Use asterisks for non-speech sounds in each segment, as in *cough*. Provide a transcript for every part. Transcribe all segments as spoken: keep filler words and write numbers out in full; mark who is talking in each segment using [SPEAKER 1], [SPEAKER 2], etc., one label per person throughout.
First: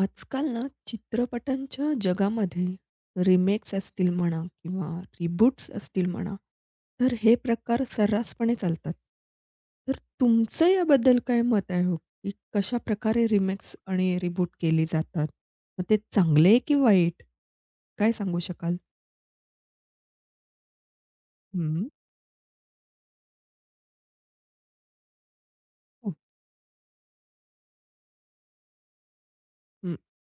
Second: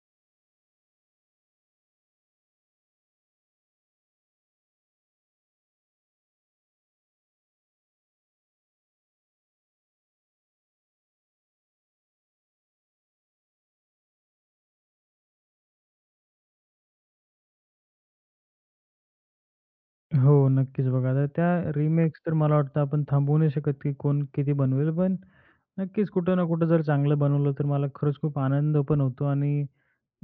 [SPEAKER 1] आजकाल ना चित्रपटांच्या जगामध्ये रिमेक्स असतील म्हणा किंवा रिबूट्स असतील म्हणा, तर हे प्रकार सर्रासपणे चालतात. तर तुमचं याबद्दल काय मत आहे हो, की कशा प्रकारे रिमेक्स आणि रिबूट केली जातात? मग ते चांगले की वाईट? काय सांगू शकाल?
[SPEAKER 2] हो, नक्कीच बघा. आता त्या
[SPEAKER 1] हं.
[SPEAKER 2] रिमेक्स तर मला वाटतं आपण थांबवू नाही शकत, की कोण किती बनवेल. पण नक्कीच
[SPEAKER 1] हं,
[SPEAKER 2] कुठं ना कुठं जर चांगलं बनवलं, तर मला खरंच खूप आनंद पण होतो आणि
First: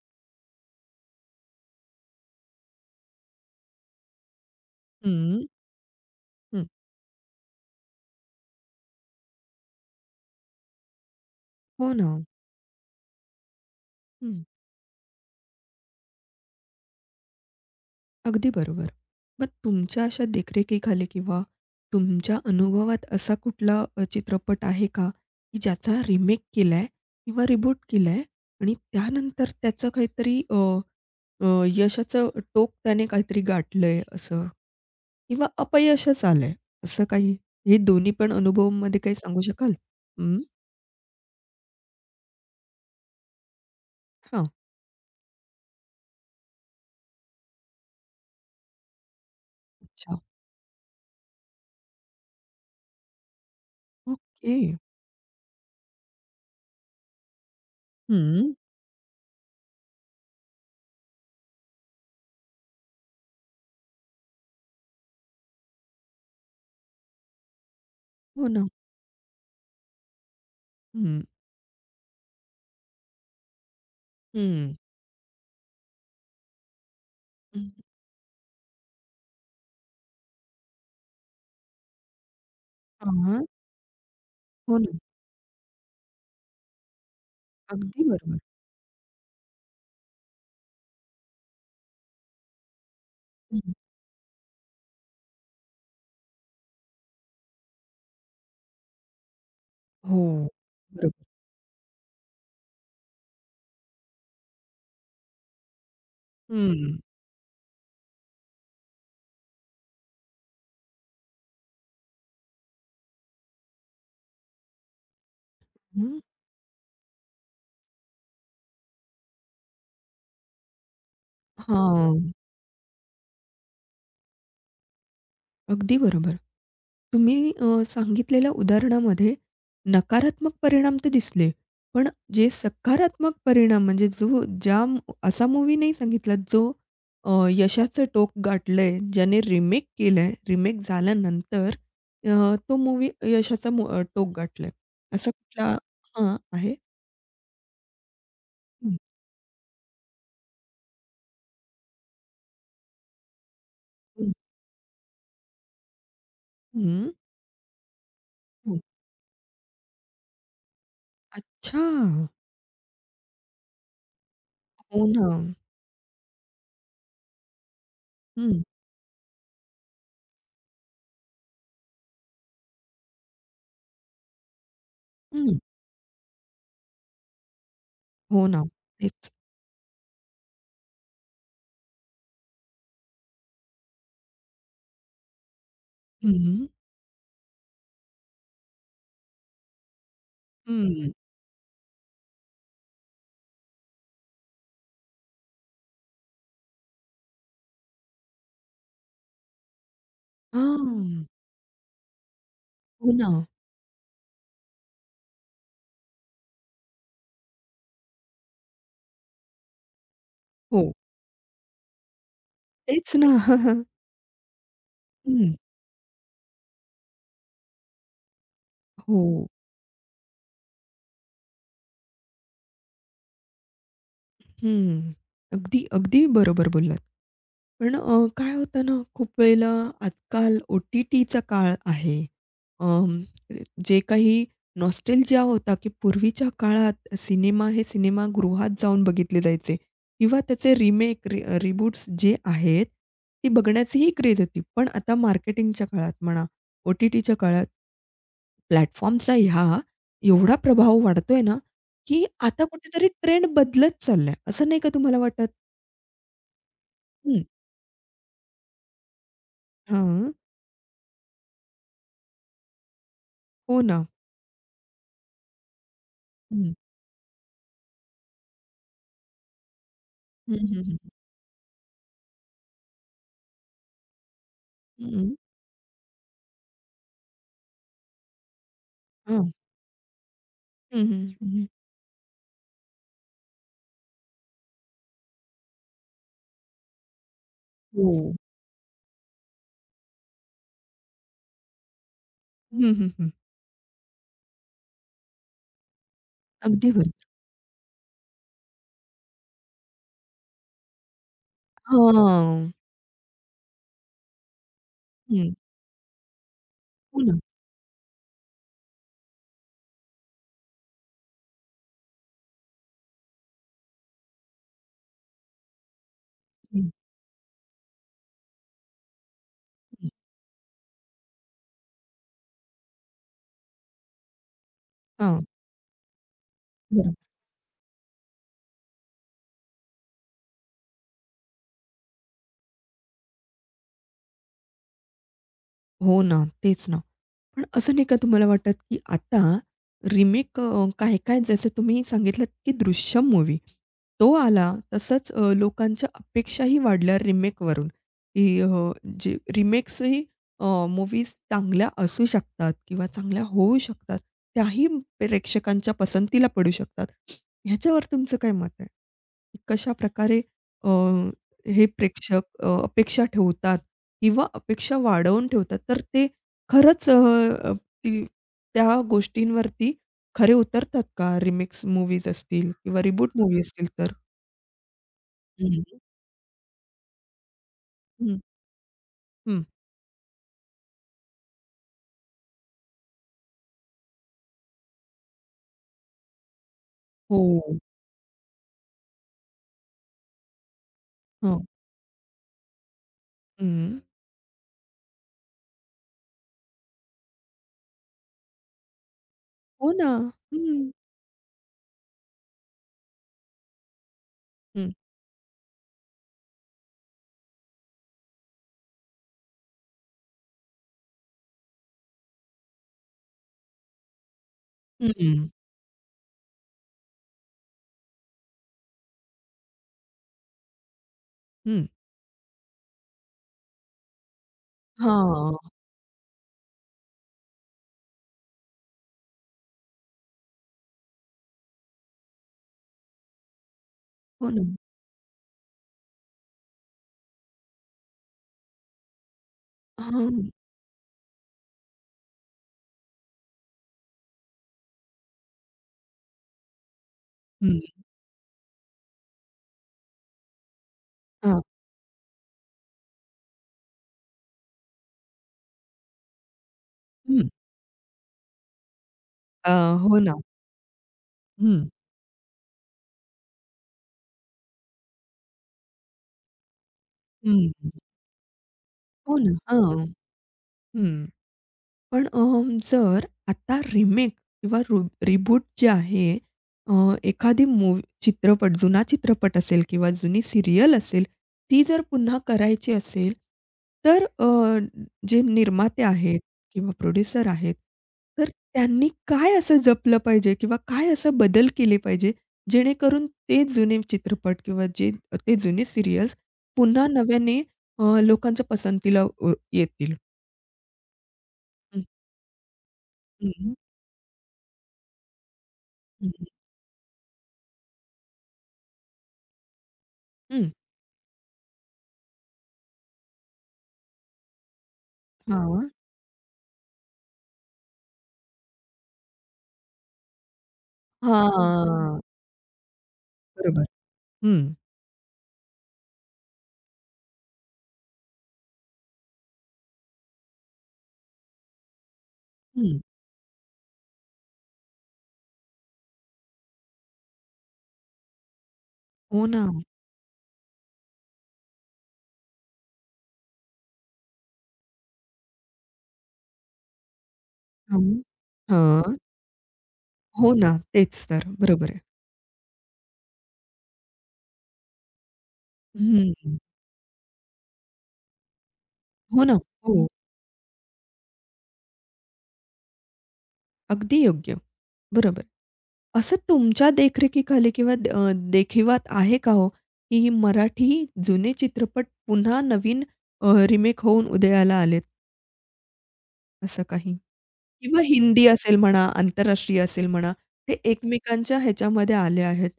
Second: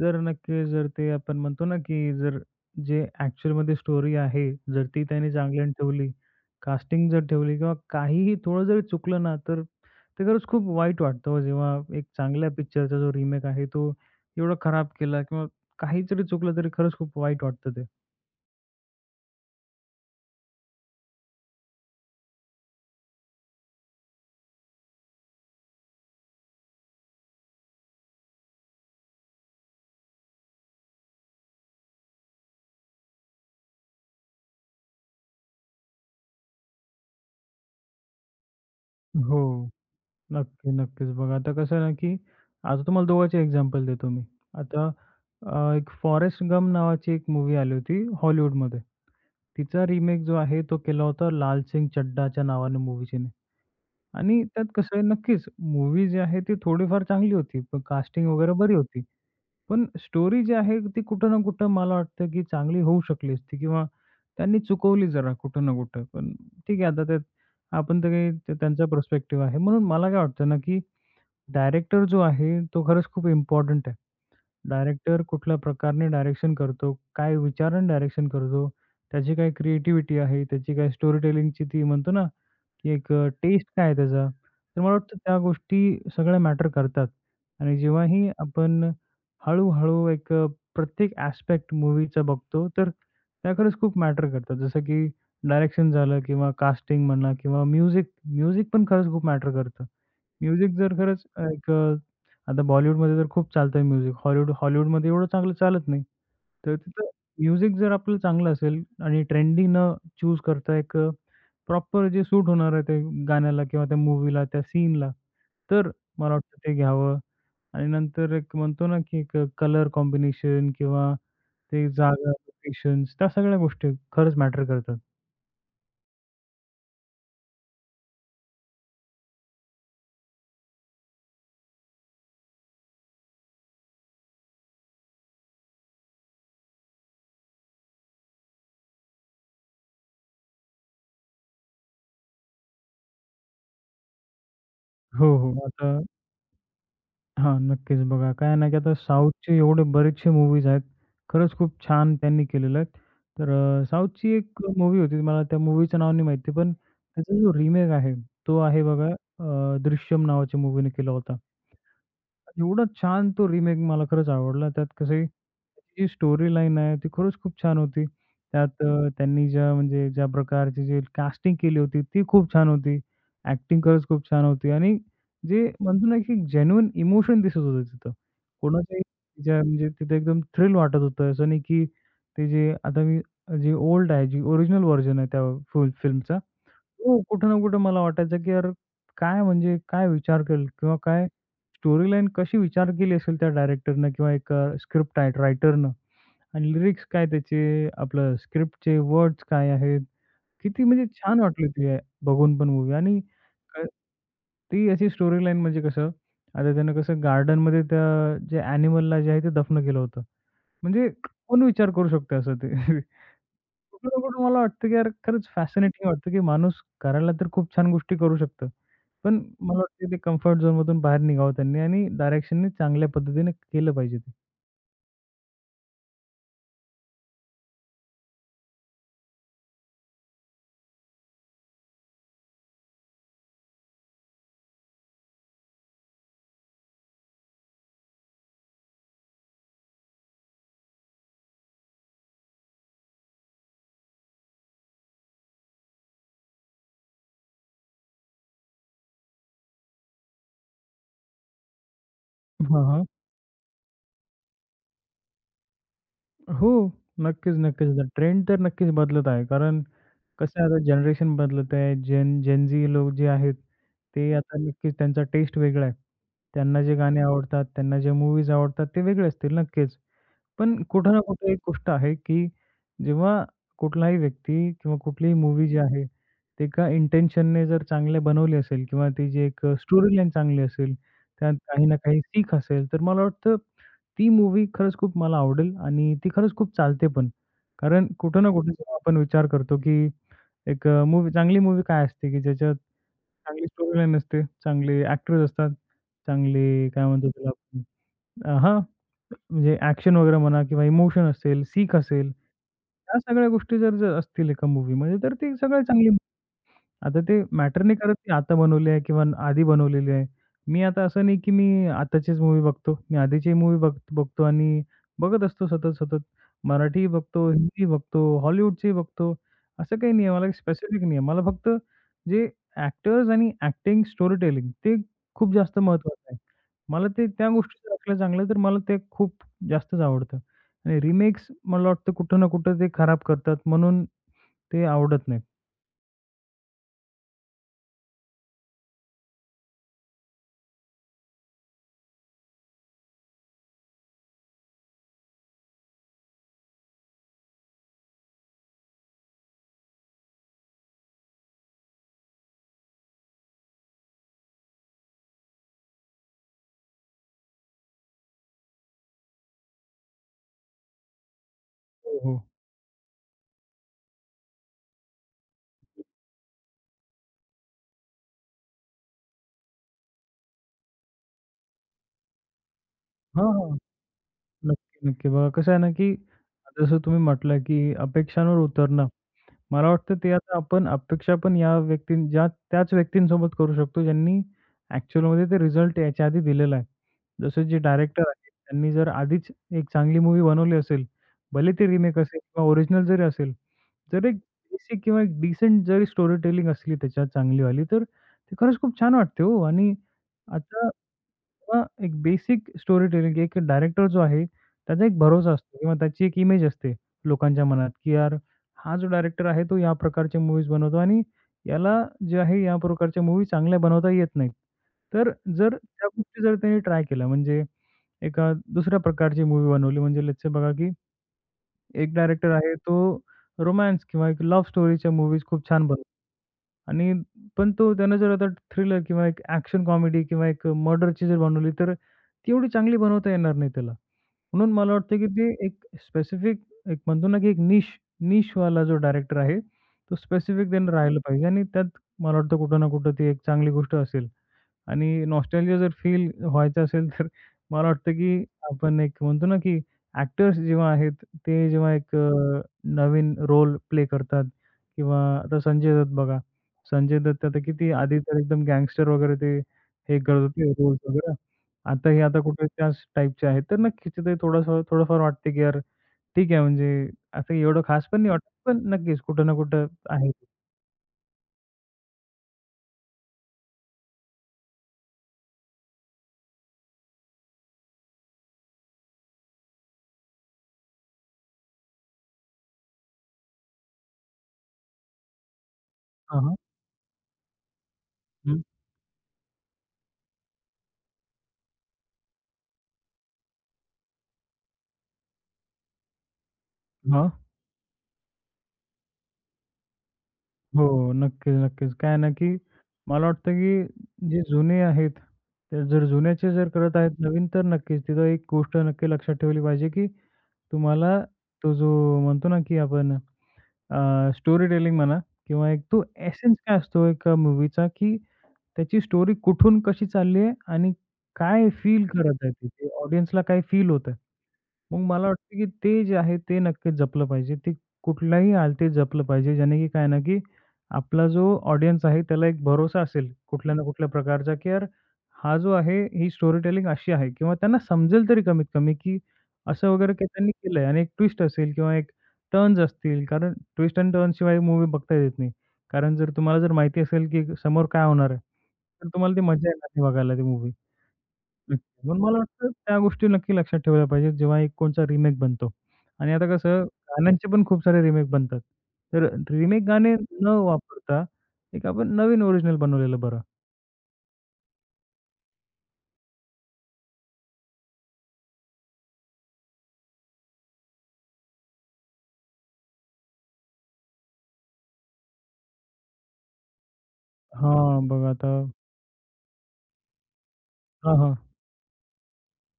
[SPEAKER 2] जर नक्की जर ते आपण म्हणतो ना, की जर जे ॲक्चुअलमध्ये स्टोरी आहे, जर ती
[SPEAKER 1] हं,
[SPEAKER 2] त्याने
[SPEAKER 1] हं,
[SPEAKER 2] चांगल्याने ठेवली,
[SPEAKER 1] हं.
[SPEAKER 2] कास्टिंग जर ठेवली किंवा काहीही थोडं जरी चुकलं ना, तर ते खरंच खूप वाईट वाटतं हो, जेव्हा
[SPEAKER 1] हो
[SPEAKER 2] एक
[SPEAKER 1] ना.
[SPEAKER 2] चांगल्या पिक्चरचा जो रिमेक आहे, तो
[SPEAKER 1] हं.
[SPEAKER 2] एवढा खराब केला किंवा काहीतरी चुकलं तरी खरंच खूप वाईट वाटतं ते.
[SPEAKER 1] अगदी बरोबर. मग तुमच्या अशा देखरेखीखाली किंवा तुमच्या अनुभवात असा कुठला अ, चित्रपट आहे का, की ज्याचा रिमेक केलाय किंवा रिबूट केलाय आणि त्यानंतर त्याचं काहीतरी अ, अ, यशाचं टोक त्याने काहीतरी गाठलंय असं किंवा अपयशच आलंय असं काही? हे दोन्ही पण अनुभवामध्ये काही सांगू
[SPEAKER 2] हो.
[SPEAKER 1] शकाल? हं.
[SPEAKER 2] नक्की, नक्कीच. बघा आता कसं आहे ना, की आता तुम्हाला दोघांचे एक्झाम्पल देतो मी.
[SPEAKER 1] हां.
[SPEAKER 2] आता अ, एक फॉरेस्ट गम नावाची एक मूव्ही आली होती हॉलिवूडमध्ये. तिचा
[SPEAKER 1] अच्छा.
[SPEAKER 2] रिमेक जो आहे तो केला होता लाल सिंग चड्ढाच्या नावाने मूव्हीने आणि
[SPEAKER 1] ओके.
[SPEAKER 2] त्यात कसं आहे नक्कीच मूव्ही जी आहे ती थोडीफार चांगली होती. पण कास्टिंग वगैरे
[SPEAKER 1] हं.
[SPEAKER 2] बरी होती. पण स्टोरी जी आहे ती कुठं ना कुठं मला वाटतं, की चांगली होऊ शकली असती किंवा त्यांनी चुकवली जरा कुठं ना कुठं. पण ठीक आहे आता त्यात आपण तर काही
[SPEAKER 1] हो
[SPEAKER 2] ते
[SPEAKER 1] ना.
[SPEAKER 2] त्यांचा पर्स्पेक्टिव्ह आहे. म्हणून मला काय वाटतं ना, की
[SPEAKER 1] हं.
[SPEAKER 2] डायरेक्टर जो आहे, तो खरंच खूप इम्पोर्टंट आहे.
[SPEAKER 1] हं.
[SPEAKER 2] डायरेक्टर कुठल्या प्रकारने डायरेक्शन करतो, काय
[SPEAKER 1] हं.
[SPEAKER 2] विचाराने डायरेक्शन करतो, त्याची काय क्रिएटिव्हिटी आहे, त्याची काय स्टोरी टेलिंगची ती म्हणतो ना, की एक
[SPEAKER 1] हां.
[SPEAKER 2] टेस्ट काय आहे त्याचा.
[SPEAKER 1] हो
[SPEAKER 2] तर मला
[SPEAKER 1] ना.
[SPEAKER 2] वाटतं त्या गोष्टी सगळ्या मॅटर करतात. आणि
[SPEAKER 1] अगदी
[SPEAKER 2] जेव्हाही
[SPEAKER 1] बरोबर.
[SPEAKER 2] आपण हळू एक अ, प्रत्येक ॲस्पेक्ट मूव्हीचा बघतो, तर त्या खरंच खूप मॅटर करतात. जसं की डायरेक्शन झालं किंवा कास्टिंग म्हणा किंवा म्युझिक, म्युझिक पण खरंच खूप मॅटर करतं.
[SPEAKER 1] हो,
[SPEAKER 2] म्युझिक जर खरंच
[SPEAKER 1] बरोबर.
[SPEAKER 2] एक आता बॉलिवूडमध्ये तर खूप चालतंय म्युझिक. हॉलिवूड हॉलिवूडमध्ये एवढं चांगलं चालत नाही. तर
[SPEAKER 1] हं.
[SPEAKER 2] तिथं म्युझिक जर आपलं चांगलं असेल आणि ट्रेंडी न चूज करता एक अ, प्रॉपर जे सूट होणार आहे ते गाण्याला किंवा त्या मूव्हीला, त्या सीनला, तर
[SPEAKER 1] हं.
[SPEAKER 2] मला वाटतं ते घ्यावं. आणि नंतर एक म्हणतो ना, की एक कलर कॉम्बिनेशन किंवा ते
[SPEAKER 1] हां,
[SPEAKER 2] जागा, लोकेशन्स त्या सगळ्या गोष्टी खरंच मॅटर करतात.
[SPEAKER 1] अगदी बरोबर. तुम्ही अ, सांगितलेल्या उदाहरणामध्ये नकारात्मक परिणाम तर दिसले, पण जे सकारात्मक परिणाम म्हणजे जो ज्या असा मूव्ही नाही सांगितला जो अ, यशाचं टोक गाठलंय, ज्याने रिमेक केलंय, रिमेक झाल्यानंतर अ, तो मूव्ही यशाचा मो अ, टोक गाठलंय.
[SPEAKER 2] हो,
[SPEAKER 1] असा
[SPEAKER 2] हो.
[SPEAKER 1] कुठला
[SPEAKER 2] आता
[SPEAKER 1] हां, आहे?
[SPEAKER 2] हां, नक्कीच बघा. काय ना, की आता
[SPEAKER 1] हं,
[SPEAKER 2] साऊथचे एवढे बरेचसे मूव्हीज आहेत. खरंच खूप छान त्यांनी केलेले आहेत. तर अ, साऊथची एक मूव्ही होती, मला त्या मूव्हीचं नाव नाही माहिती, पण
[SPEAKER 1] हं,
[SPEAKER 2] त्याचा जो रिमेक आहे, तो
[SPEAKER 1] हं.
[SPEAKER 2] आहे बघा अ, दृश्यम नावाच्या मूव्हीने केला होता.
[SPEAKER 1] अच्छा.
[SPEAKER 2] एवढा छान तो रिमेक मला खरंच आवडला. त्यात
[SPEAKER 1] हो
[SPEAKER 2] कसं
[SPEAKER 1] ना.
[SPEAKER 2] आहे, त्याची जी स्टोरी लाईन आहे ती खरंच खूप छान होती.
[SPEAKER 1] हं,
[SPEAKER 2] त्यात अ, त्यांनी ज्या म्हणजे ज्या प्रकारची जी कास्टिंग केली होती ती खूप छान होती. ॲक्टिंग खरंच खूप छान होती आणि
[SPEAKER 1] हं.
[SPEAKER 2] जे म्हणतो ना, की जेन्युइन इमोशन दिसत होतं तिथं.
[SPEAKER 1] हो ना,
[SPEAKER 2] कोणाचंही
[SPEAKER 1] तेच.
[SPEAKER 2] ज्या म्हणजे तिथं एकदम थ्रिल वाटत होतं. असं नाही, की ते जे आता मी जे ओल्ड आहे, जी ओरिजिनल व्हर्जन आहे त्या फिल्मचा
[SPEAKER 1] हं,
[SPEAKER 2] हो, कुठं ना कुठं मला वाटायचं, की यार काय म्हणजे काय विचार केल किंवा
[SPEAKER 1] हं.
[SPEAKER 2] काय स्टोरी लाईन कशी विचार केली असेल त्या डायरेक्टरनं किंवा एक स्क्रिप्ट राईट रायटरनं आणि लिरिक्स काय त्याचे, आपलं स्क्रिप्टचे वर्ड्स काय आहेत? किती म्हणजे
[SPEAKER 1] हां.
[SPEAKER 2] छान वाटली ती बघून पण मूव्ही
[SPEAKER 1] हो
[SPEAKER 2] आणि
[SPEAKER 1] ना.
[SPEAKER 2] काय ती अशी स्टोरी लाईन म्हणजे कसं, आता त्यानं कसं गार्डनमध्ये त्या जे ॲनिमलला जे आहे ते दफन केलं होतं.
[SPEAKER 1] हो.
[SPEAKER 2] म्हणजे कोण विचार करू शकतं असं ते?
[SPEAKER 1] तेच ना. *laughs*
[SPEAKER 2] कुठं ना कुठं मला वाटतं, की यार खरंच
[SPEAKER 1] हं.
[SPEAKER 2] फॅसिनेटिंग वाटतं, की माणूस करायला तर खूप छान गोष्टी करू शकतं. पण
[SPEAKER 1] हो.
[SPEAKER 2] मला वाटतं ते कम्फर्ट झोनमधून बाहेर निघावं त्यांनी आणि डायरेक्शननी चांगल्या पद्धतीने केलं पाहिजे ते.
[SPEAKER 1] हं. अगदी, अगदी बरोबर बोललात. पण अ, काय होतं ना, खूप वेळेला आजकाल ओ-टी-टीचा काळ आहे. अं, जे काही नॉस्टेल्जिया होता, की पूर्वीच्या काळात सिनेमा हे सिनेमागृहात जाऊन बघितले जायचे किंवा त्याचे रिमेक, रि रिबूट्स जे आहेत, ती बघण्याचीही क्रेझ होती. पण आता मार्केटिंगच्या काळात म्हणा, ओ-टी-टीच्या काळात प्लॅटफॉर्मचा ह्या एवढा प्रभाव वाढतोय ना, की आता
[SPEAKER 2] हां, हां.
[SPEAKER 1] कुठेतरी ट्रेंड बदलत चाललाय. असं नाही का तुम्हाला वाटत?
[SPEAKER 2] हो.
[SPEAKER 1] हं,
[SPEAKER 2] नक्कीच, नक्कीच. ट्रेंड तर नक्कीच बदलत आहे. कारण
[SPEAKER 1] हां.
[SPEAKER 2] कसं आहे आता जनरेशन बदलत आहे. जेन जेन लोक जे आहेत,
[SPEAKER 1] हो ना.
[SPEAKER 2] ते आता नक्कीच त्यांचा टेस्ट वेगळा आहे.
[SPEAKER 1] हं.
[SPEAKER 2] त्यांना जे गाणे आवडतात, त्यांना जे मूव्हीज आवडतात ते वेगळे असतील नक्कीच.
[SPEAKER 1] हं,
[SPEAKER 2] पण
[SPEAKER 1] हं, हं.
[SPEAKER 2] कुठं ना कुठे एक गोष्ट आहे, की जेव्हा कुठलाही व्यक्ती किंवा कुठलीही
[SPEAKER 1] हं.
[SPEAKER 2] मूव्ही जी आहे, ते एका इंटेन्शनने जर चांगले बनवली असेल किंवा ती जी
[SPEAKER 1] हां.
[SPEAKER 2] एक अ, स्टोरी लाईन चांगली असेल,
[SPEAKER 1] हं, हं, हं,
[SPEAKER 2] त्यात
[SPEAKER 1] हं.
[SPEAKER 2] काही ना काही सीख असेल, तर मला वाटतं ती मूव्ही खरंच खूप मला आवडेल आणि ती खरंच खूप चालते पण. कारण
[SPEAKER 1] हो.
[SPEAKER 2] कुठं ना कुठे जेव्हा आपण विचार करतो, की एक अ, चांगली मूव्ही काय असते, की ज्याच्यात
[SPEAKER 1] हं, हं, हं.
[SPEAKER 2] चांगली स्टोरी लाईन असते, चांगले ॲक्टर्स असतात, चांगले
[SPEAKER 1] अगदी
[SPEAKER 2] काय
[SPEAKER 1] बरोबर.
[SPEAKER 2] म्हणतो त्याला आपण अ, हां. म्हणजे ॲक्शन वगैरे म्हणा किंवा इमोशन असेल, सीख असेल,
[SPEAKER 1] हां.
[SPEAKER 2] ह्या सगळ्या गोष्टी जर जर असतील एका मूव्हीमध्ये तर
[SPEAKER 1] हं.
[SPEAKER 2] ती सगळ्यात चांगली आता
[SPEAKER 1] हो
[SPEAKER 2] ते
[SPEAKER 1] ना.
[SPEAKER 2] मॅटर नाही करत की आता बनवली आहे किंवा आधी बनवलेली आहे. मी आता असं नाही की मी आताचीच मूव्ही बघतो. मी आधीची मूव्ही बघ बघतो आणि बघत असतो सतत-सतत.
[SPEAKER 1] हं,
[SPEAKER 2] मराठी बघतो, हिंदी बघतो, हॉलिवूडची बघतो. असं
[SPEAKER 1] हं.
[SPEAKER 2] काही नाही आहे. मला स्पेसिफिक नाही आहे. मला फक्त जे ॲक्टर्स आणि ॲक्टिंग, स्टोरी टेलिंग ते
[SPEAKER 1] हां.
[SPEAKER 2] खूप जास्त महत्त्वाचं आहे. मला
[SPEAKER 1] बरोबर.
[SPEAKER 2] ते त्या गोष्टी जर ऐकल्या चांगल्या, तर मला ते खूप जास्तच आवडतं आणि रिमेक्स मला वाटतं कुठं ना कुठं ते खराब करतात म्हणून ते आवडत नाहीत.
[SPEAKER 1] हो ना, तेच ना. पण असं नाही का तुम्हाला वाटत, की आता रिमेक अ, काय-काय जसं तुम्ही सांगितलत, की दृश्यम मूव्ही तो आला, तसंच अ, लोकांच्या अपेक्षाही वाढल्या रिमेकवरून, की अ, जे रिमेक्सही अ, मूव्हीज चांगल्या असू शकतात किंवा चांगल्या होऊ शकतात. त्याही प्रेक्षकांच्या पसंतीला पडू शकतात. ह्याच्यावर तुमचं काय मत आहे? कशाप्रकारे अ, हे
[SPEAKER 2] हो, हो.
[SPEAKER 1] प्रेक्षक अ, अपेक्षा ठेवतात किंवा अपेक्षा वाढवून ठेवतात. तर ते खरंच अ, अ, ती त्या गोष्टींवरती खरे उतरतात का? रिमिक्स मूव्हीज असतील किंवा रिबूट
[SPEAKER 2] हां,
[SPEAKER 1] मूव्ही
[SPEAKER 2] हां.
[SPEAKER 1] असतील तर?
[SPEAKER 2] नक्की, नक्की. बघा कसं आहे ना,
[SPEAKER 1] हं.
[SPEAKER 2] की जसं तुम्ही म्हटलं, की
[SPEAKER 1] हं,
[SPEAKER 2] अपेक्षांवर उतरणं.
[SPEAKER 1] हं.
[SPEAKER 2] मला वाटतं ते आता आपण अपेक्षा पण या व्यक्तीं ज्या त्याच व्यक्तींसोबत करू शकतो, ज्यांनी ॲक्चुअलमध्ये ते रिझल्ट याच्या आधी दिलेला आहे. जसं
[SPEAKER 1] हो.
[SPEAKER 2] जे डायरेक्टर आहेत, त्यांनी जर आधीच एक चांगली मूव्ही बनवली असेल,
[SPEAKER 1] हां.
[SPEAKER 2] भले ते रिमेक असेल किंवा ओरिजिनल जरी असेल,
[SPEAKER 1] हं.
[SPEAKER 2] जर एक बेसिक किंवा एक डिसेंट जरी स्टोरी टेलिंग असली त्याच्यात चांगलीवाली, तर ते खरंच खूप छान वाटते हो.
[SPEAKER 1] हो
[SPEAKER 2] आणि
[SPEAKER 1] ना.
[SPEAKER 2] आता
[SPEAKER 1] हं.
[SPEAKER 2] अ, एक बेसिक स्टोरी टेलिंग एक डायरेक्टर जो आहे,
[SPEAKER 1] हं.
[SPEAKER 2] त्याचा एक भरोसा असतो किंवा त्याची एक इमेज असते लोकांच्या मनात, की यार हा जो डायरेक्टर आहे तो या प्रकारच्या मूव्हीज बनवतो आणि याला जे आहे या प्रकारच्या मूव्ही चांगल्या बनवता येत नाहीत. तर
[SPEAKER 1] हं.
[SPEAKER 2] जर त्या गोष्टी जर त्यांनी ट्राय केल्या म्हणजे एका दुसऱ्या प्रकारची मूव्ही बनवली म्हणजे लेट्स बघा की
[SPEAKER 1] हं.
[SPEAKER 2] एक डायरेक्टर आहे तो रोमान्स किंवा एक लव्ह स्टोरीच्या मूव्हीज
[SPEAKER 1] हां.
[SPEAKER 2] खूप छान बनवतो आणि पण तो त्यानं जर आता थ्रिलर किंवा एक ॲक्शन कॉमेडी किंवा एक मर्डरची जर बनवली तर ती एवढी चांगली बनवता येणार नाही त्याला.
[SPEAKER 1] हो
[SPEAKER 2] म्हणून
[SPEAKER 1] ना.
[SPEAKER 2] मला वाटतं की ते एक स्पेसिफिक एक म्हणतो ना की एक निश निशवाला जो डायरेक्टर आहे, तो
[SPEAKER 1] हां.
[SPEAKER 2] स्पेसिफिक त्यांनी राहिलं पाहिजे आणि त्यात मला वाटतं कुठं ना कुठं ती एक चांगली गोष्ट असेल. आणि नॉस्टॅल्जिया जर फील व्हायचं असेल, तर
[SPEAKER 1] हं.
[SPEAKER 2] मला वाटतं की आपण एक म्हणतो ना, की ॲक्टर्स जेव्हा आहेत,
[SPEAKER 1] हां.
[SPEAKER 2] ते जेव्हा एक अ, नवीन रोल प्ले करतात किंवा आता संजय दत्त बघा. संजय दत्त
[SPEAKER 1] हं.
[SPEAKER 2] आता किती आधी तर एकदम गँगस्टर वगैरे ते
[SPEAKER 1] अ, हो
[SPEAKER 2] हे
[SPEAKER 1] ना.
[SPEAKER 2] करत होते रोल्स वगैरे.
[SPEAKER 1] हं.
[SPEAKER 2] आता हे आता कुठे त्याच टाईपचे आहेत. तर नक्कीच ते थोडंसं थोडंफार वाटते की यार ठीक आहे म्हणजे असं
[SPEAKER 1] हं.
[SPEAKER 2] एवढं खास पण नाही वाटत, पण नक्कीच
[SPEAKER 1] हो
[SPEAKER 2] कुठं
[SPEAKER 1] ना.
[SPEAKER 2] ना कुठं
[SPEAKER 1] हां.
[SPEAKER 2] आहे.
[SPEAKER 1] हं. पण अ, जर आता रिमेक किंवा रू रिबूट जे आहे अ, एखादी मूव्ही चित्रपट, जुना चित्रपट असेल किंवा जुनी सीरियल असेल, ती जर पुन्हा करायची असेल, तर अ, जे निर्माते आहेत
[SPEAKER 2] हां, हां.
[SPEAKER 1] किंवा प्रोड्युसर आहेत, तर
[SPEAKER 2] हं.
[SPEAKER 1] त्यांनी काय असं जपलं पाहिजे किंवा काय असं बदल केले पाहिजे, जेणेकरून ते जुने चित्रपट किंवा जे ते जुने सीरियल्स पुन्हा
[SPEAKER 2] हां.
[SPEAKER 1] नव्याने अ, लोकांच्या पसंतीला अ, येतील?
[SPEAKER 2] हो. नक्कीच, नक्कीच.
[SPEAKER 1] हं,
[SPEAKER 2] काय ना, की मला वाटतं,
[SPEAKER 1] हं,
[SPEAKER 2] की जे जुने आहेत, ते जर
[SPEAKER 1] हं,
[SPEAKER 2] जुन्याचे जर करत आहेत नवीन, तर नक्कीच तिथं एक गोष्ट नक्की लक्षात ठेवली पाहिजे, की
[SPEAKER 1] हं.
[SPEAKER 2] तुम्हाला तो जो म्हणतो ना, की आपण अ, स्टोरी टेलिंग म्हणा किंवा एक
[SPEAKER 1] हां.
[SPEAKER 2] तो एसेन्स काय असतो एका मूव्हीचा, की त्याची स्टोरी कुठून कशी चालली आहे आणि काय फील
[SPEAKER 1] हां.
[SPEAKER 2] करत आहे तिथे ऑडियन्सला काय
[SPEAKER 1] बरोबर.
[SPEAKER 2] फील होतं.
[SPEAKER 1] हं.
[SPEAKER 2] मग मला वाटतं की ते जे आहे ते नक्कीच जपलं पाहिजे. ते कुठल्याही हालतीत जपलं पाहिजे. ज्याने की काय ना, की आपला जो ऑडियन्स आहे त्याला एक
[SPEAKER 1] हं.
[SPEAKER 2] भरोसा असेल कुठल्या ना कुठल्या प्रकारचा, की यार हा जो आहे ही स्टोरी टेलिंग अशी आहे किंवा त्यांना समजेल तरी कमीत कमी, की
[SPEAKER 1] हो ना.
[SPEAKER 2] असं वगैरे काही त्यांनी केलंय आणि एक ट्विस्ट असेल किंवा एक टर्न्स असतील. कारण ट्विस्ट एंड टर्न्स शिवाय मूव्ही बघता येत नाही. कारण जर तुम्हाला जर माहिती असेल की समोर काय
[SPEAKER 1] हं.
[SPEAKER 2] होणार आहे, तर
[SPEAKER 1] हां.
[SPEAKER 2] तुम्हाला ती मजा येणार नाही बघायला ती
[SPEAKER 1] हो ना.
[SPEAKER 2] मूव्ही.
[SPEAKER 1] तेच तर. बरोबर आहे.
[SPEAKER 2] नक्की. पण मला वाटतं त्या गोष्टी नक्की लक्षात ठेवल्या पाहिजेत, जेव्हा एक कोणचा रिमेक बनतो. आणि आता
[SPEAKER 1] हं.
[SPEAKER 2] कसं गाण्यांचे पण खूप सारे रिमेक बनतात. तर
[SPEAKER 1] हो ना.
[SPEAKER 2] रिमेक
[SPEAKER 1] हो.
[SPEAKER 2] गाणे न वापरता एक आपण नवीन ओरिजिनल बनवलेलं बरं.
[SPEAKER 1] अगदी योग्य. बरोबर. असं तुमच्या देखरेखीखाली किंवा अ, देखिवात आहे का हो, की मराठी जुने चित्रपट पुन्हा नवीन अ, रिमेक होऊन उदयाला आलेत असं काही? किंवा
[SPEAKER 2] हां, बघा
[SPEAKER 1] हिंदी
[SPEAKER 2] आता
[SPEAKER 1] असेल म्हणा, आंतरराष्ट्रीय असेल म्हणा, ते
[SPEAKER 2] हां, हां.
[SPEAKER 1] एकमेकांच्या ह्याच्यामध्ये आले आहेत,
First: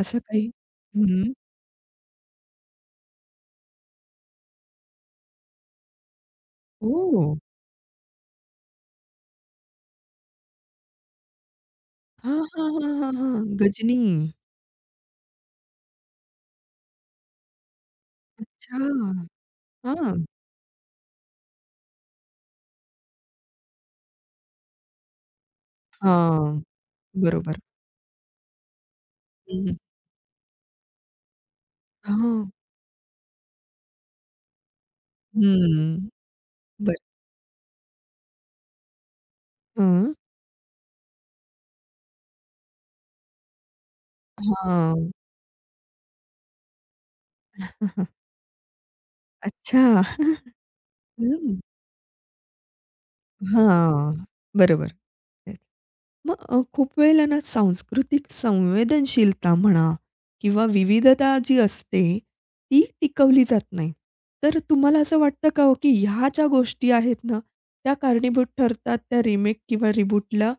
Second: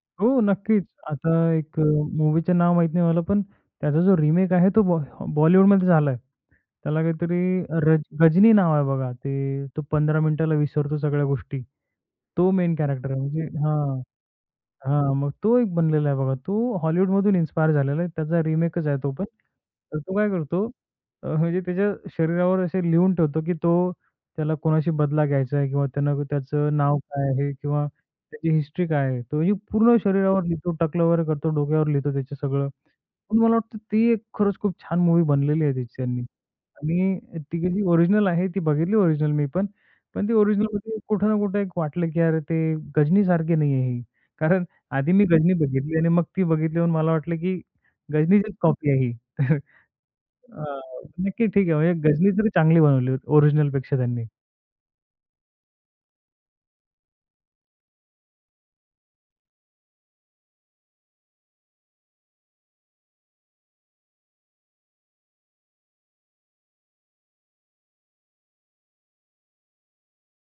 [SPEAKER 1] असं
[SPEAKER 2] हो,
[SPEAKER 1] काही?
[SPEAKER 2] नक्कीच. आता
[SPEAKER 1] हं.
[SPEAKER 2] एक अ, मूव्हीचं नाव माहीत नाही मला, पण त्याचा जो रिमेक आहे तो बॉ बॉलिवूडमध्ये झालाय. त्याला
[SPEAKER 1] ओह!
[SPEAKER 2] काहीतरी रज गजनी नाव आहे बघा. ते तो पंधरा मिनिटाला विसरतो सगळ्या गोष्टी.
[SPEAKER 1] हां,
[SPEAKER 2] तो
[SPEAKER 1] हां,
[SPEAKER 2] मेन
[SPEAKER 1] हां,
[SPEAKER 2] कॅरेक्टर
[SPEAKER 1] हां,
[SPEAKER 2] आहे
[SPEAKER 1] हां.
[SPEAKER 2] म्हणजे
[SPEAKER 1] गजनी.
[SPEAKER 2] हां. हां, मग तो एक बनलेला आहे बघा. तो हॉलिवूडमधून इन्स्पायर झालेला आहे. त्याचा
[SPEAKER 1] अच्छा.
[SPEAKER 2] रिमेकच आहे तो पण. तर तो
[SPEAKER 1] हां,
[SPEAKER 2] काय करतो अ, म्हणजे त्याच्या शरीरावर असे लिहून ठेवतो, की तो त्याला कोणाशी बदला घ्यायचा आहे किंवा त्यानं
[SPEAKER 1] हां.
[SPEAKER 2] त्याचं नाव काय आहे
[SPEAKER 1] बरोबर.
[SPEAKER 2] किंवा त्याची हिस्ट्री काय आहे. तो ही
[SPEAKER 1] हं,
[SPEAKER 2] पूर्ण शरीरावर लिहितो, टकलं वगैरे करतो, डोक्यावर लिहितो त्याचं
[SPEAKER 1] हां.
[SPEAKER 2] सगळं. पण मला वाटतं ती एक खरंच खूप छान मूव्ही बनलेली आहे त्याची
[SPEAKER 1] हं.
[SPEAKER 2] त्यांनी.
[SPEAKER 1] बरं.
[SPEAKER 2] आणि ती जी ओरिजिनल आहे ती बघितली ओरिजिनल मी पण.
[SPEAKER 1] हं.
[SPEAKER 2] पण ती ओरिजिनलमध्ये कुठं ना कुठं एक वाटलं की "अरे ते गजनीसारखी नाही आहे ही." कारण
[SPEAKER 1] हां.
[SPEAKER 2] आधी मी गजनी बघितली आणि मग ती बघितल्यावर मला वाटलं की
[SPEAKER 1] *laughs*
[SPEAKER 2] गजनीचीच कॉपी आहे ही. *laughs* तर
[SPEAKER 1] अच्छा.
[SPEAKER 2] अ, नक्की
[SPEAKER 1] हं.
[SPEAKER 2] ठीक आहे. म्हणजे गजनी तरी चांगली बनवली होती ओरिजिनलपेक्षा त्यांनी.
[SPEAKER 1] हां. बरोबर. मग अ, खूप वेळेला ना सांस्कृतिक संवेदनशीलता म्हणा किंवा विविधता जी असते, ती टिकवली जात नाही. तर तुम्हाला असं वाटतं का हो, की ह्या ज्या गोष्टी आहेत ना, त्या कारणीभूत ठरतात त्या रिमेक किंवा रिबूटला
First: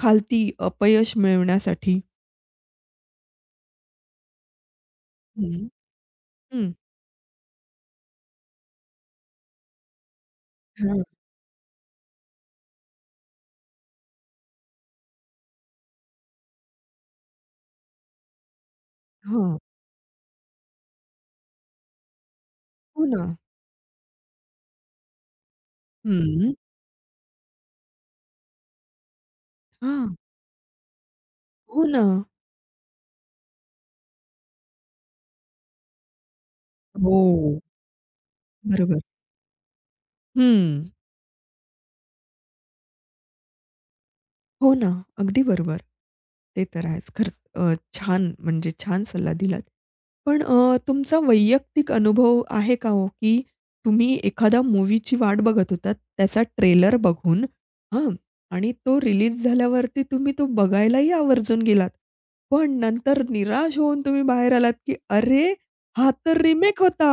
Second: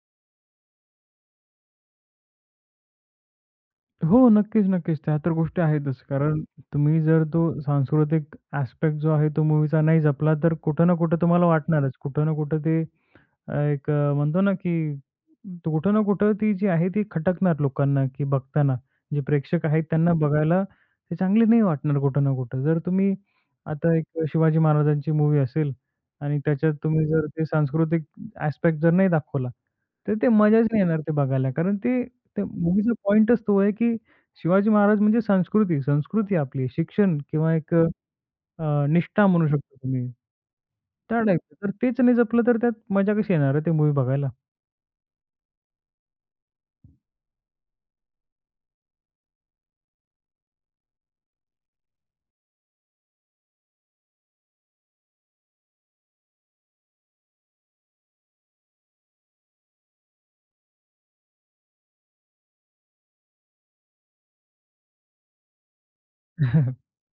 [SPEAKER 1] खालती अपयश मिळवण्यासाठी?
[SPEAKER 2] हो, नक्कीच, नक्कीच. त्या तर गोष्टी
[SPEAKER 1] हं.
[SPEAKER 2] आहेतच. कारण
[SPEAKER 1] हं.
[SPEAKER 2] तुम्ही जर तो सांस्कृतिक ॲस्पेक्ट जो आहे तो मूव्हीचा नाही जपला, तर कुठं ना
[SPEAKER 1] हां.
[SPEAKER 2] कुठं तुम्हाला वाटणारच. कुठं ना कुठं ते अ, एक अ, म्हणतो ना, की त कुठं ना कुठं ती जी आहे ती खटकणार लोकांना, की बघताना. जे
[SPEAKER 1] हां.
[SPEAKER 2] प्रेक्षक आहेत त्यांना बघायला ते चांगले नाही वाटणार कुठं ना कुठं. जर
[SPEAKER 1] हो
[SPEAKER 2] तुम्ही
[SPEAKER 1] ना.
[SPEAKER 2] आता एक शिवाजी महाराजांची मूव्ही असेल आणि
[SPEAKER 1] हं.
[SPEAKER 2] त्याच्यात तुम्ही जर ते सांस्कृतिक ॲस्पेक्ट जर नाही दाखवला,
[SPEAKER 1] हां.
[SPEAKER 2] तर ते मजाच नाही येणार ते बघायला. कारण
[SPEAKER 1] हो ना.
[SPEAKER 2] ते त्या मूव्हीचा पॉइंटच तो आहे, की शिवाजी महाराज म्हणजे संस्कृती, संस्कृती आपली, शिक्षण
[SPEAKER 1] हो.
[SPEAKER 2] किंवा एक अ,
[SPEAKER 1] बरोबर.
[SPEAKER 2] निष्ठा म्हणू शकता तुम्ही.
[SPEAKER 1] हं.
[SPEAKER 2] त्या टाईपचं. तर तेच नाही जपलं तर त्यात मजा कशी येणार आहे ते मूव्ही बघायला?
[SPEAKER 1] हो ना. अगदी बरोबर. ते तर आहेच. खरंच अ, छान म्हणजे छान सल्ला दिलात. पण अ, तुमचा वैयक्तिक अनुभव आहे का हो, की तुम्ही एखाद्या मूव्हीची वाट बघत होतात, त्याचा ट्रेलर बघून हं, आणि तो रिलीज झाल्यावरती तुम्ही तो बघायलाही आवर्जून गेलात. पण नंतर निराश होऊन तुम्ही बाहेर आलात, की "अरे, हा तर रिमेक
[SPEAKER 2] *laughs*
[SPEAKER 1] होता.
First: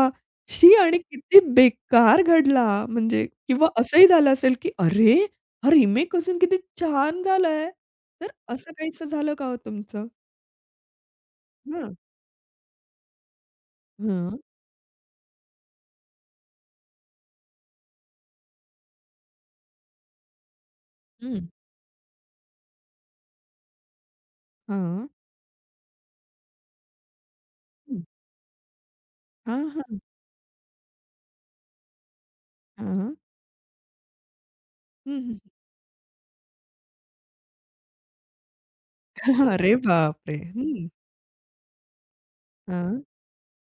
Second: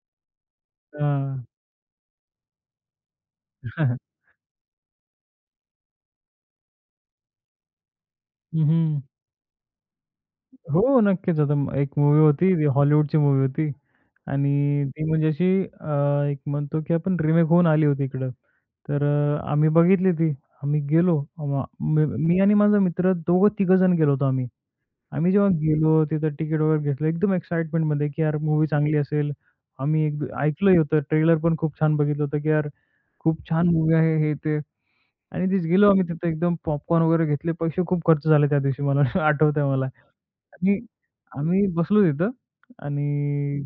[SPEAKER 1] शी आणि किती
[SPEAKER 2] हां.
[SPEAKER 1] बेकार घडला." म्हणजे किंवा असंही झालं असेल, की "अरे, हा रिमेक असून किती छान झालाय." तर
[SPEAKER 2] हं,
[SPEAKER 1] असं
[SPEAKER 2] हं.
[SPEAKER 1] काहीसं झालं का हो तुमचं?
[SPEAKER 2] हो, नक्कीच. आता म एक
[SPEAKER 1] हां.
[SPEAKER 2] मूव्ही होती, ती हॉलिवूडची मूव्ही होती
[SPEAKER 1] हां.
[SPEAKER 2] आणि ती म्हणजे अशी अ, एक म्हणतो की आपण रिमेक होऊन आली होती इकडं. तर अ, आम्ही बघितली ती. आम्ही गेलो.
[SPEAKER 1] हं.
[SPEAKER 2] म मी मी आणि माझा मित्र दोघं तिघंजण गेलो होतो आम्ही.
[SPEAKER 1] हां.
[SPEAKER 2] आम्ही जेव्हा गेलो तिथं तिकीट वगैरे घेतलं एकदम
[SPEAKER 1] हं.
[SPEAKER 2] एक्साईटमेंटमध्ये की यार मूव्ही चांगली असेल.
[SPEAKER 1] हां, हां.
[SPEAKER 2] आम्ही एक ऐकलंही होतं, ट्रेलर पण खूप छान बघितलं होतं की यार
[SPEAKER 1] हां.
[SPEAKER 2] खूप छान मूव्ही आहे हे, ते.
[SPEAKER 1] हं, हं.
[SPEAKER 2] आणि तिथे गेलो आम्ही तिथे एकदम पॉपकॉर्न वगैरे घेतले. पैसे खूप खर्च झाले त्या दिवशी मला *laughs*
[SPEAKER 1] *laughs*
[SPEAKER 2] आठवतंय
[SPEAKER 1] अरे
[SPEAKER 2] मला.
[SPEAKER 1] बापरे!
[SPEAKER 2] आणि
[SPEAKER 1] हं.
[SPEAKER 2] आम्ही बसलो तिथं
[SPEAKER 1] हां.
[SPEAKER 2] आणि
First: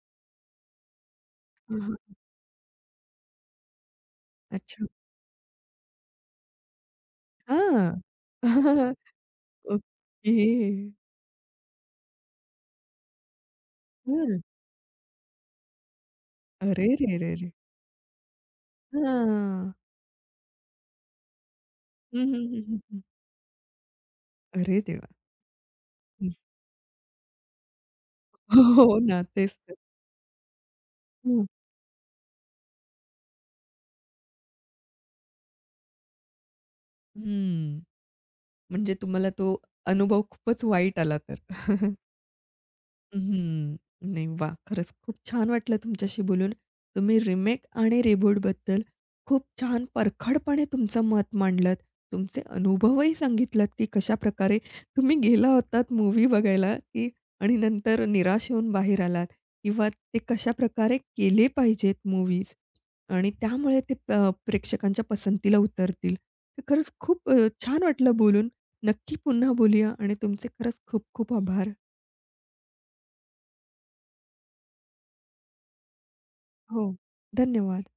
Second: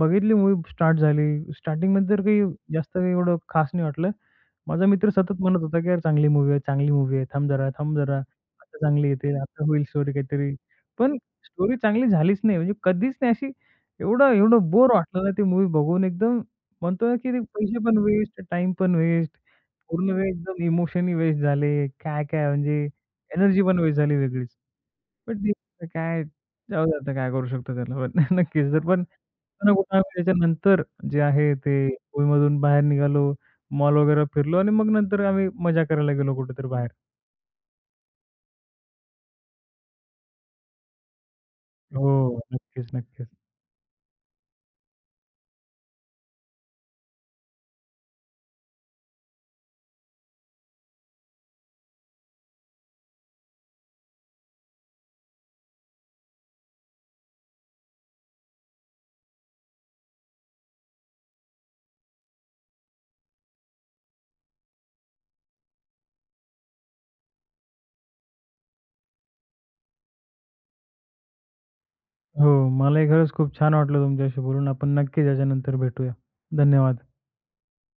[SPEAKER 2] बघितली मूव्ही स्टार्ट झाली.
[SPEAKER 1] हां, हां.
[SPEAKER 2] स्टार्टिंगमध्ये तर काही जास्त काही एवढं खास नाही वाटलं.
[SPEAKER 1] अच्छा.
[SPEAKER 2] माझा मित्र सतत म्हणत होता, की "यार चांगली मूव्ही आहे, चांगली मूव्ही आहे. थांब जरा, थांब
[SPEAKER 1] हां.
[SPEAKER 2] जरा. आता
[SPEAKER 1] *laughs*
[SPEAKER 2] चांगली येते, आता होईल स्टोरी
[SPEAKER 1] ओके.
[SPEAKER 2] काहीतरी." पण स्टोरी चांगली झालीच नाही. म्हणजे कधीच नाही अशी एवढं
[SPEAKER 1] हं.
[SPEAKER 2] एवढं बोर वाटलं ना ती मूव्ही बघून एकदम
[SPEAKER 1] अरे
[SPEAKER 2] म्हणतो
[SPEAKER 1] रे
[SPEAKER 2] ना, की
[SPEAKER 1] रे
[SPEAKER 2] ते
[SPEAKER 1] रे!
[SPEAKER 2] पैसे पण वेस्ट, टाईम पण वेस्ट,
[SPEAKER 1] हां.
[SPEAKER 2] पूर्ण वेळ एकदम इमोशनही वेस्ट झाले.
[SPEAKER 1] हं, हं,
[SPEAKER 2] काय-काय
[SPEAKER 1] हं,
[SPEAKER 2] म्हणजे
[SPEAKER 1] हं, हं.
[SPEAKER 2] एनर्जी पण वेस्ट झाली वेगळीच.
[SPEAKER 1] अरे देवा!
[SPEAKER 2] पण ते आता काय
[SPEAKER 1] हं.
[SPEAKER 2] जाऊ दे आता काय करू शकतो त्याला पण *laughs* नक्कीच
[SPEAKER 1] *laughs*
[SPEAKER 2] जर
[SPEAKER 1] हो
[SPEAKER 2] पण
[SPEAKER 1] ना,
[SPEAKER 2] कुठे
[SPEAKER 1] तेच
[SPEAKER 2] ना
[SPEAKER 1] तर.
[SPEAKER 2] कुठे आम्ही त्याच्यानंतर जे
[SPEAKER 1] हं.
[SPEAKER 2] आहे ते मूवीमधून बाहेर निघालो, मॉल वगैरे फिरलो आणि मग नंतर आम्ही मजा करायला गेलो कुठेतरी बाहेर.
[SPEAKER 1] हं. म्हणजे तुम्हाला तो अनुभव खूपच वाईट आला तर.
[SPEAKER 2] हो, नक्कीच, नक्कीच.
[SPEAKER 1] हं. नाही वाह! खरंच खूप छान वाटलं तुमच्याशी बोलून. तुम्ही रिमेक आणि रिबूटबद्दल खूप छान परखडपणे तुमचं मत मांडलत. तुमचे अनुभवही सांगितलात, की कशा प्रकारे तुम्ही गेला होतात मूवी बघायला, की आणि नंतर निराश होऊन बाहेर आलात किंवा ते कशाप्रकारे केले पाहिजेत मूव्हीज आणि त्यामुळे ते प प्रेक्षकांच्या पसंतीला उतरतील. तर खरंच खूप अ, छान वाटलं बोलून. नक्की पुन्हा बोलूया आणि तुमचे खरंच खूप खूप आभार.
[SPEAKER 2] हो, मलाही खरंच खूप छान वाटलं तुमच्याशी बोलून. आपण नक्कीच याच्यानंतर भेटूया.
[SPEAKER 1] हो,
[SPEAKER 2] धन्यवाद.
[SPEAKER 1] धन्यवाद.